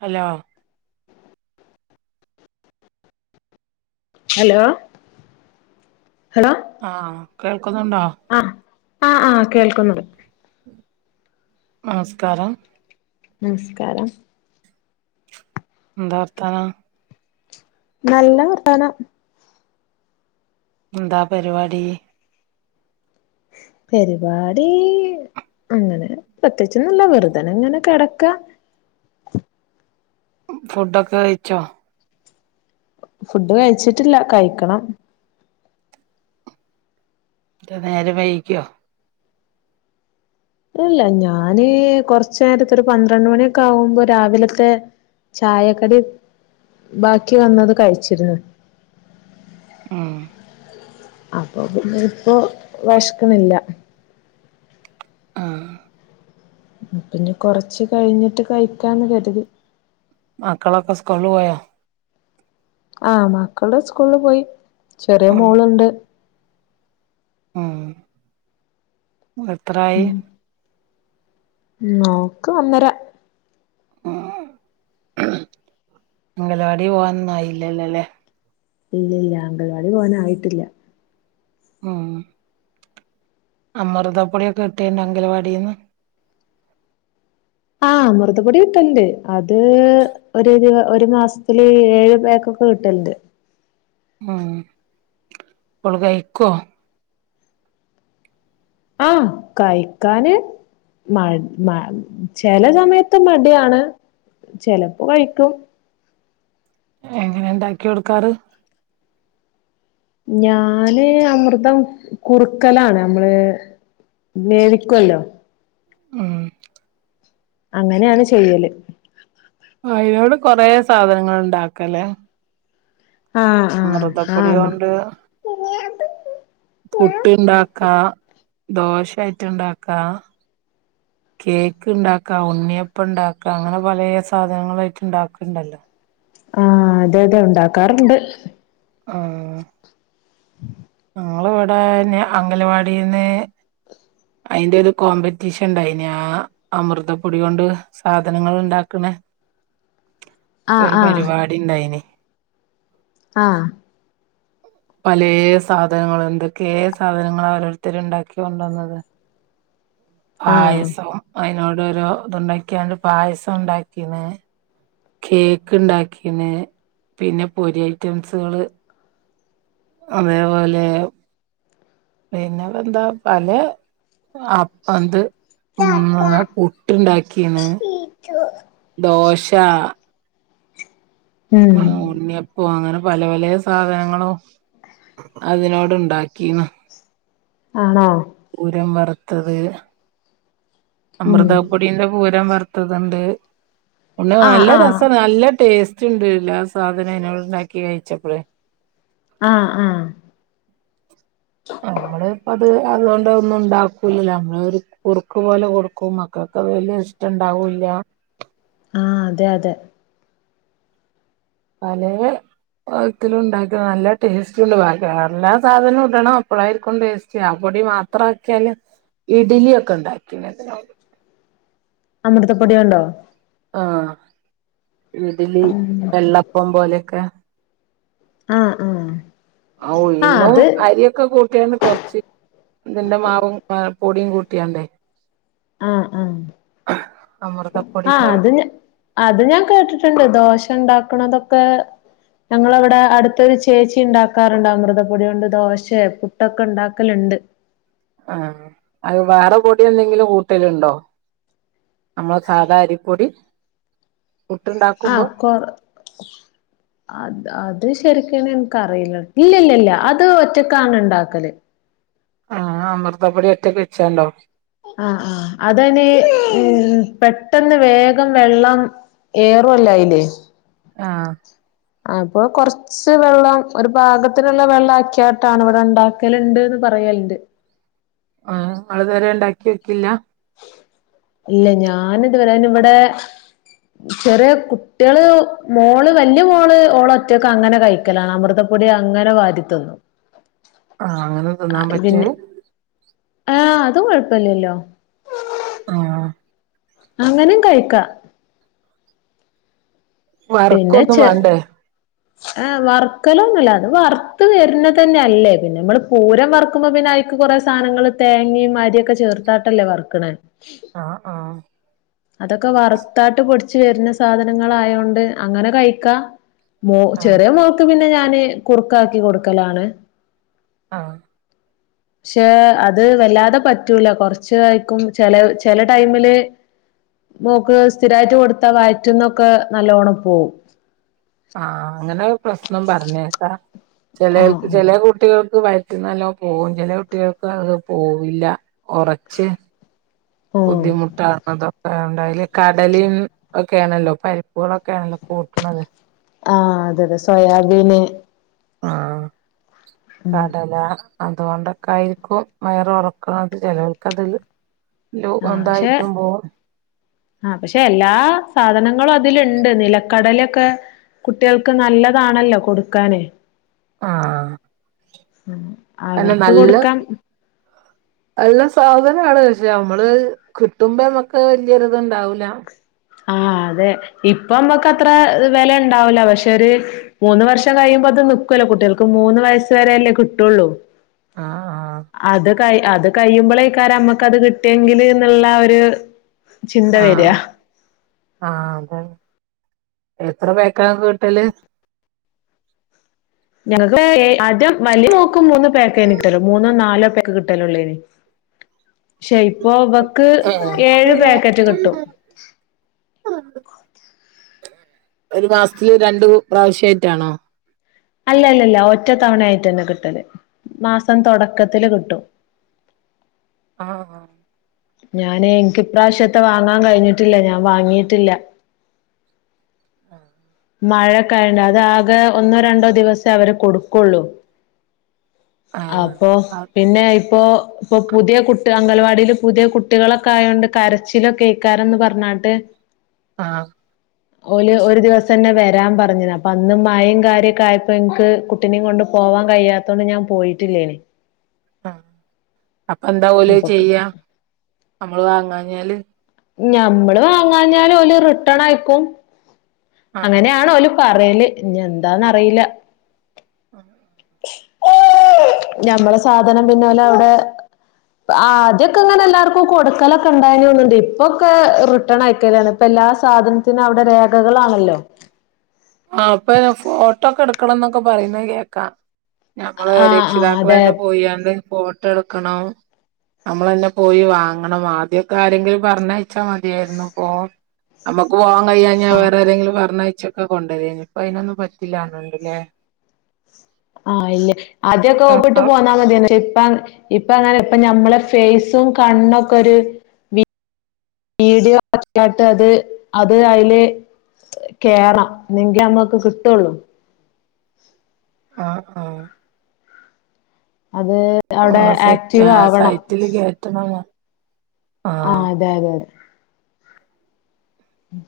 Hello hello hello ആഹ് [unintelligible] ക്കുന്നുണ്ടോ ആഹ് ആഹ് അ അ കേൾക്കുന്നുണ്ട് നമസ്കാരം നംസ്കാരം എന്താ വർത്താനം നല്ല വർത്താനം എന്താ പരിപാടി പരിപാടി അങ്ങനെ പ്രത്യേകിച്ചൊന്നുല്ല വെറുതനിങ്ങനെ കിടക്കാ ഫുഡൊക്കെ കയിച്ചോ ഫുഡ് കഴിച്ചിട്ടില്ല കയിക്കണം [unintelligible] നേരെ വൈകിയോ ഇല്ല ഞാന് കൊറച്ച് നേരത്തൊരു പന്ത്രണ്ട് മണിയൊക്കെ ആവുമ്പോ രാവിലത്തെ ചായക്കടി ബാക്കി വന്നത് കഴിച്ചിരു മം അപ്പോ പിന്നെ ഇപ്പൊ വെശ്ക്കണില്ല ആഹ് പിന്നെ കൊറച്ച് കഴിഞ്ഞിട്ട് കഴിക്കാന്ന് കരുതി മക്കളൊക്കെ സ്കൂളില് പോയൊ ആ മക്കള് സ്കൂളില് പോയി ചെറിയ മോള്ണ്ട് ആഹ് എത്രായി ഉം മോക്ക് ഒന്നര അംഗലവാടി പോവാൻ ഒന്നുംയായില്ലല്ലോ അല്ലേ ഇല്ലല്ല അംഗലവാടി പോവാൻ ആയിട്ടില്ല ആഹ് അമൃതം പൊടിയൊക്കെ കിട്ടിണ്ടോ അംഗലവാടിന്ന് ആഹ് അമൃതപൊടി കിട്ട്ണ്ട് അത് ഒരു രു ഒരു മാസത്തില് ഏഴുപേര്ക്കൊക്കെ കിട്ട്ണ്ട് ഉം ഇവള് കഴിക്കുവോ ആ കഴിക്കാന് മ മ ചില സമയത്ത് മടിയാണ് ചെലപ്പോ കഴിക്കും എങ്ങനെ ഒണ്ടാക്കി കൊടുക്കാറ് ഞാന് അമൃതം കുറുക്കലാണ് നമ്മള് വേവിക്കുവല്ലോ ആഹ് അങ്ങനെയാണ് ചെയ്യല് ആ ഇതിനോട് കൊറെ സാധനങ്ങൾ ഇണ്ടാക്കല്ലേ ആഹ് ആഹ് അമൃതപ്പൊടി ആഹ് കൊണ്ട് പുട്ട് ഇണ്ടാക്കാ ദോശയായിറ്റ് ഇണ്ടാക്കാ, കേക്ക് ഇണ്ടാക്കാ, ഉണ്ണിയപ്പ ഇണ്ടാക്കാ, അങ്ങനെ പലേ സാധനങ്ങളായിറ്റ് ഇണ്ടാക്ക്ണ്ടല്ലോ. ആഹ് അതെ അതെ ഇണ്ടാക്കാറണ്ട്. ആഹ് ഞങ്ങളെ ഇവിടെ അംഗലവാടീന്ന് അയിന്റെ ഒരു കോമ്പറ്റീഷൻ ഇണ്ടായിന് ആ അമൃതപ്പൊടി കൊണ്ട് സാധനങ്ങള് ഇണ്ടാക്കണെ ആഹ് ഒരു ആഹ് പരിപാടി ഇണ്ടായിനി ആഹ് പലേ സ് സാധനങ്ങള് എന്തൊക്കെയെ സാധനങ്ങള് ഓരോരുത്തര്ണ്ടാക്കി കൊണ്ടു വന്നത്. ആഹ് പായസം അയിനോട് ഓരോ ഇത്ണ്ടാക്കിയാണ്ട് പായസം ഇണ്ടാക്കീന് കേക്ക് ഇണ്ടാക്കീണ് പിന്നെ പൊരി ഐറ്റംസുകള് അതേപോലെ പിന്നെ എന്താ പല അപ്പന്ത് ഉം പുട്ടുണ്ടാക്കീണ്. ദോശാ ഉം മാ ഉണ്ണിയപ്പം അങ്ങനെ പല പലേ സാധനങ്ങളും അതിനോണ്ട് ഇണ്ടാക്കീണ് ആണോ പൂരം വറത്ത് ത്തത് ഉം അമൃതപ്പൊടീന്റെ പൂരം വറ് ത്തത്ണ്ട് ആഹ് നല്ല ആഹ് രസം നല്ല ടേസ്റ്റ് ഇച്ച് ണ്ട് എല്ല സാധനം ഇനോട്ണ്ടാക്കി കഴിച്ചപ്പളേ ആഹ് ഹ് ആഹ് നമ്മള് ഇപ്പം അതുകൊണ്ട് ഒന്നും ഉണ്ടാക്കൂല ല്ലോ നമ്മള് ഒരു കുറുക്ക് പോലെ കൊടുക്കും മക്കൾക്ക് വലിയ ഇഷ്ടം ഇണ്ടാവൂല്യ ആഹ് അതെ അതെ പലെ കോലത്തിലും ഉണ്ടാക്ക നല്ല ടേസ്റ്റ ഉണ്ട് ഭഗ എല്ലാ സാധനവും ഇടണം അപ്പഴായിരിക്കും ടേസ്റ്റി ആ പൊടി മാത്ര ആക്കിയാല് ഇഡലി ഒക്കെ ഉണ്ടാക്കിതിന അമൃതപ്പൊടിയൊണ്ടോ ആഹ് ഇഡലി വെള്ളപ്പം പോലെയൊക്കെ ആഹ് ആഹ് ആ ആഹ് ഉഴുന്നും അത് അരിയൊക്കെ കൂട്ടിയണ്ട് കൊറച്ച് ഇതിന്റെ മാവും പൊടിയും കൂട്ടിയണ്ടേ ആഹ് ആഹ് ആഹ് അമൃതപ്പൊടിന്റെ അത് അത് ഞാൻ കേട്ടിട്ടുണ്ട് ദോശ ഉണ്ടാക്കണതൊക്കെ ക്ക ഞങ്ങളവിടെ അടുത്തൊരു ചേച്ചി ഉണ്ടാക്കാറുണ്ട് അമൃതപ്പൊടുണ്ട് ദോശ പുട്ടൊക്കെ ഉണ്ടാക്കലുണ്ട് ആ അത് വേറെ പൊടി എന്തെങ്കിലും കൂട്ടലുണ്ടോ നമ്മള സാധാരിപ്പൊടി ആ കൊറ അത് അത് ശരി എനക്ക്റിയില്ല ഇല്ലല്ല അത് ഒറ്റക്കാണ് ഉണ്ടാക്കല് ആഹ് അമൃതപ്പൊടി ഒറ്റക്ക് വെച്ചാണ്ടോ ആഹ ആ അതന് പെട്ടെന്ന് വേഗം വെള്ളം ഏറൂല്ലോ അതിൽ ആഹ് അപ്പൊ കൊറച്ച് വെള്ളം ഒരു പാഗത്തിനുള്ള വെള്ളം ആക്കിയാട്ടാണ് ഇവിടെ ഉണ്ടാക്കലുണ്ട്ന്ന് പറയലിണ്ട് ആ് നൾതുവരെ ഉണ്ടാക്കി നോക്കില്ല ഇല്ല ഞാനിത് വരെ ഇവിടെ ചെറിയ കുട്ടികള് മോള് വലിയ മോള് ഓള് ഒറ്റക്കെ അങ്ങനെ കഴിക്കലാണ് അമൃതപ്പൊടി അങ്ങനെ വാരിത്തിന്നും ആഹ് അങ്ങനെ തിന്നാൻ പറ്റൊ അത് ആഹ് അത് കൊഴപ്പില്ലല്ലോ ആഹ് അങ്ങനും കഴിക്കാ വർക്കൊന്നും വേണ്ടേ ഏ വറക്കലോന്നുമല്ല അത് വറുത്ത് വരുന്നത് തന്നെയ അല്ലേ പിന്നെ നമ്മള് പൂരം വറക്കുമ്പോ പിന്നെ അക്ക് കുറെേ സാധനങ്ങളൾ തേങ്ങയും അരിയൊക്കെ ചേർത്താട്ടല്ലേ വറക്കണൻ ആഹ് ആഹ് അതൊക്കെ വറുത്താട്ട് പൊടി ച്ച് വരുന്ന സാധനങ്ങളായോണ്ട് അങ്ങനെ കഴിക്കാ മോ ആഹ് ചെറിയ മോൾക്ക് പിന്നെ ഞാ ന് കുറുക്കാക്കി കൊടുക്കലാണ് ആഹ പക്ഷെ അത് വല്ലാതെ പറ്റൂല കുറച്ച ആായിരിക്കും ചില ചില ടൈമില് മോക്ക് സ്ഥിരായിട്ട് കൊടുത്താ വറ്റുന്നൊക്കെ നല്ലോണം പോകവും ആഹ അങ്ങനെ പ്രശ്നം പറഞ്ഞിട്ട ചിലൾക്ക് ആഹ് ചില കുട്ടികൾക്ക് നല്ലോ പോകും ചില കുട്ടികൾക്ക് അത് പോവില്ല കുറച്ച് ആഹ് ബുദ്ധിമുട്ട് ആണത്. അതിലെ കടല ഒക്കെയാണല്ലോ പരിപ്പുകളൊക്കെയാണല്ലോ കൂട്ടണുന്നത്. ആഹ് അതെ അതെ സോയാബീന് ആഹ്. ഉം കടല. അതുകൊണ്ടൊക്കെ ആയിരിക്കും വയർ ഉറക്കണത് ചിലവൾക്ക് അത് ആഹ് പക്ഷെ ആഹ് പക്ഷെ എല്ലാ സാധനം. ഞങ്ങള അതിലുണ്ട് നിലക്കടലൊക്കെ കുട്ടികൾക്ക് നല്ലതാണല്ലോ കൊടുക്കാന് ആഹ്. അല്ല അവർക്ക് നല്ല കൊടുക്കാം. നല്ല സാധനാണ് പക്ഷെ നമ്മള് കിട്ടുമ്പോമ്മൊക്കെ വല്ിയൊരി ഇത് ഇണ്ടാവൂല ആ അതെ. ഇപ്പൊ നമ്മുക്ക്ത്ര അത് വില ഉണ്ടാവൂല്ല പക്ഷെ ഒരു ഇപ്പൊ വേലണ്ടാകില്ല മൂന്ന് വർഷം കഴിയുമ്പോ അത് നിക്കൂല്ലോ കുട്ടികൾക്ക് മൂന്ന് വയസ്സ് വരെെയല്ലേ കിട്ടുള്ളൂ. ആഹ്. അത് ക അത് കഴിയുമ്പോൾ ആയിരിക്കും നമക്ക് അത് കിട്ടേക്കിൽ എന്ന് ഒരു ചിന്ത വരിക ആഹ് ആഹ് അതെ. എത്ര പേക്കാണ് വീട്ടല് ഞങ്ങക്ക് ആദ്യം വലിയ മോൾക്ക് മൂന്ന് പേക്ക്നിക്കല്ലോ മൂന്നോ നാലോ ക്കെ കിട്ടാലോള്ളന്. പക്ഷേ ഇപ്പൊ ഇവക്ക് ഏഹ് ഏഴ് പാക്കറ്റ് കിട്ടും. ഒരു മാസത്തില് രണ്ടു പ്രാവശ്യയിട്ടാണോ. അല്ലല്ലല്ല ഒറ്റ തവണയയിട്ട് തന്നെ കിട്ടല് മാസം തുടക്കത്തില് കിട്ടും. ആഹ് ആഹ്. ഞാന് എനിക്കി പ്രാവശ്യത്തെ വാങ്ങാൻ കഴിഞ്ഞിട്ടില്ല ഞാൻ വാങ്ങിയിട്ടില്ല. ആഹ്. മഴ കയണ്ട അത് ആകെ ഒന്നോ രണ്ടോ ദിവസേ അവര് കൊടുക്കുള്ളു. ആഹ് അപ്പൊ ആഹ് പിന്നെ ഇപ്പോ ഇപ്പൊ ആഹ് പുതിയ കുട് അംഗൽവാടിയില് പുതിയ കുട്ടികളൊക്കെ ആയോണ്ട് കരച്ചിലൊ കേൾക്കാറന്ന് പറഞ്ഞാട്ട്. ആഹ്. ഒരു ദിവസം. തന്നെ വരാൻ പറഞ്ഞത് അപ്പൊ അന്നും മയും കാര്യൊക്കെ ആയപ്പോ ഇൻക്ക് കുട്ടിനിം കൊണ്ട് പോവാൻ കയ്യാത്തോണ്ട് ഞാൻ പോയിട്ടില്ലേന്. ആ അപ്പൊ എന്താ ഓല് ഇപ്പൊക്ക് ചെയ്യാ നമ്മള് വാങ്ങാൻ പറഞ്ഞാല് ഞമ്മള് വാങ്ങാഞ്ഞാല് ഓല് റിട്ടേൺ അയക്കും. ആഹ് അങ്ങനെയാണോല്.. പറയല് ഇനി എന്താന്നറീല. ആഹ ഞമ്മടെ സാധനം പിന്ന ഓലവടെ, ആദ്യൊക്കെ അങ്ങനെ എല്ലാർക്കും കൊടുക്കലൊക്കെ ഉണ്ടായ്നുന്നണ്ട്. ഇപ്പൊക്കെ റിട്ടേൺ അയക്കലാണ് ഇപ്പൊ എല്ലാ സാധനത്തിനും അവിടെ രേഖകളാണല്ലോ. ആ അപ്പൊ ഫോട്ടോക്കെ എടുക്കണം എന്നൊക്കെ പറയുന്ന കേക്കാം ഞമ്മള് ആഹ് ആഹ് അതെ രക്ഷിതാക്കളന്നെ പോയിയണ്ട് പോ.. എടുക്കണം, നമ്മള് തന്നെ പോയി വാങ്ങണം ആദ്യക്കെ ആരെങ്കിലും പറഞ്ഞ.. യമതിയായിരുന്നു ഫോൺ നമ്മുക്ക് വാങ്.. അയ്യാ ഞാൻ ആഹ് വേറെ ആരെങ്കിലും പറഞ്ഞയക്കാ - ചോക്.. കൊണ്ടരേനു ഇപ്പ അയ്നൊന്നും പറ്റില്ലന്നണ്ടല്ലേ.. ആഹ ഇല്ലേ ആദ്യമൊക്കെ ഒപ്പിട്ട് പോന്നാ മതിയെ.. ഇപ്പ ഇപ്പ അങ്ങനെ ഇപ്പ ഞമ്മളെ ഫേസും കണ്ണൊക്കെ ഒരു വീഡിയോ ഒക്കട്ട് അത്, അത് അതിൽ കേറാം എങ്കി അമ്മക്ക് കിട്ടുള്ളൂ. ആ ആ.. അത് അവിടെ ഓഹ് സെറ്റ് ആക്റ്റീവ് ആവണം. സൈറ്റില് കേറ്റണം ആ ആഹ് അതെ അതെ അതെ. ഉം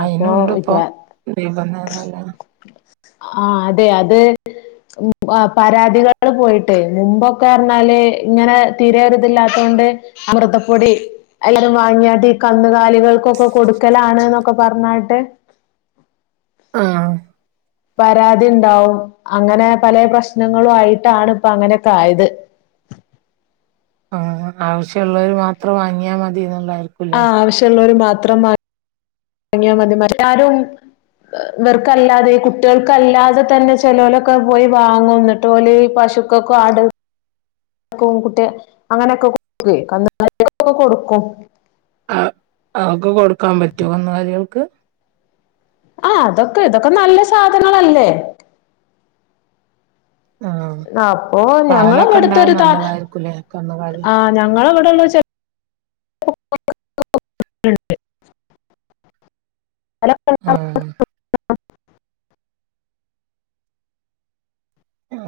ആയിനുണ്ട് ഇപ്പൊ ദീപംനല്ല.. ആ അതെ അത് പരാതികള് പോയിട്ടേ, മുമ്പൊക്കെ പറിഞ്ഞാല് ഇങ്ങനെ തീരരുതില്ലാത്തോണ്ട് അമൃതപ്പൊടി എല്ലാരും വാങ്ങിയാട്ട ഈ കന്നുകാലികൾക്കൊക്കെ കൊടുക്കലാണ്.. ഒക്കെ പറഞ്ഞാട്ട് ആഹ. പരാതിണ്ടാവും അങ്ങനെ പല പ്രശ്നങ്ങളും ആയിട്ടാണ് ഇപ്പ അങ്ങനെയൊക്കെ ആയത്. ആ ആവശ്യമുള്ളവര് മാത്രം വാങ്ങിയാൽ മതീന്ന്ള്ളതാ ആഹ് ആവശ്യമുള്ളരു മാ.. മാത്രം വാങ്ങിയാൽ മതി മറ്റാരും ഇവർക്കല്ലാതെ ഈ കുട്ടികൾക്കല്ലാതെ തന്നെ ചെലോലൊക്കെ പോയി വാങ്ങും, എന്നിട്ട് ഓല് പശുക്കൊക്കെ ആട്.. കുട്ടി അങ്ങനെയൊക്കെ കൊടുക്കുവേ കന്നു കാലിക്കൊക്കെ കൊടുക്കും. ആ അതൊക്ക് കൊടുക്കാൻ പറ്റോ കന്നുകാലികൾക്ക് ആഹ അതൊക്കെ ഇതൊക്കെ നല്ല സാധനങ്ങളല്ലേ.. ആ അപ്പൊ ഞങ്ങള് പാലൊക്കെ ഇണ്ടാവാൻ ഇവിടുത്തൊരു നല്ലതായിരിക്കൂല്ലേ കന്നകാലി.. ഞങ്ങളിവിടുള്ള ചെ.. ണ്ട് അല ആഹ് [unintelligible]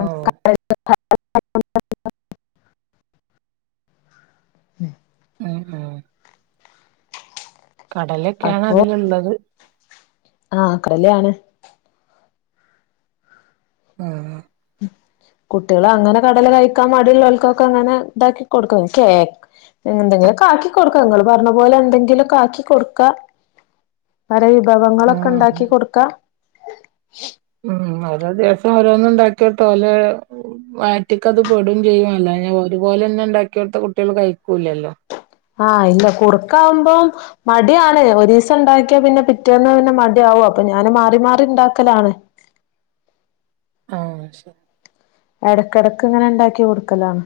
ഓ ഉം. ഉം ഉം. കടലക്കെയാണ് അതിലുള്ളത്. ആഹ് കലയാണ്. ആഹ്. കുട്ടികൾ അങ്ങനെ കടല കഴിക്കാൻ മടിയുള്ളവർക്കൊക്കെ അങ്ങനെ ഇതാക്കി കൊടുക്ക. [unintelligible] എന്തെങ്കിലൊക്കാക്കി കൊടുക്ക ങ്ങള് പറഞ്ഞ പോലെ എന്തെങ്കിലൊക്കാക്കി കൊടുക്കാ [unintelligible] പറ വിഭവങ്ങളൊക്കെ ഉണ്ടാക്കി കൊടുക്കാം മ് അതെ അതു ദിവസം ഓരോന്നും ഉണ്ടാക്കി കൊടുത്ത ഓലെ വയറ്റിക്കത് പെടും ചെയ്യും അല്ലാതെ ഒരുപോലെ തന്നെ ഉണ്ടാക്കിക്കൊടുത്ത കുട്ടികൾ കഴിക്കൂല്ലല്ലോ ആ ഇല്ല കുറുക്കാവുമ്പം മ- മടിയാണ് ഒരു ദിവസം ഉണ്ടാക്കിയാ പിന്നെ പിറ്റേന്ന് പിന്നെ മടി ആവും അപ്പൊ ഞാന് മാറി മാറി ഉണ്ടാക്കലാണ് ആ ശരി ഇടക്കിടക്ക് ഇങ്ങനെ ഉണ്ടാക്കി കൊടുക്കലാണ്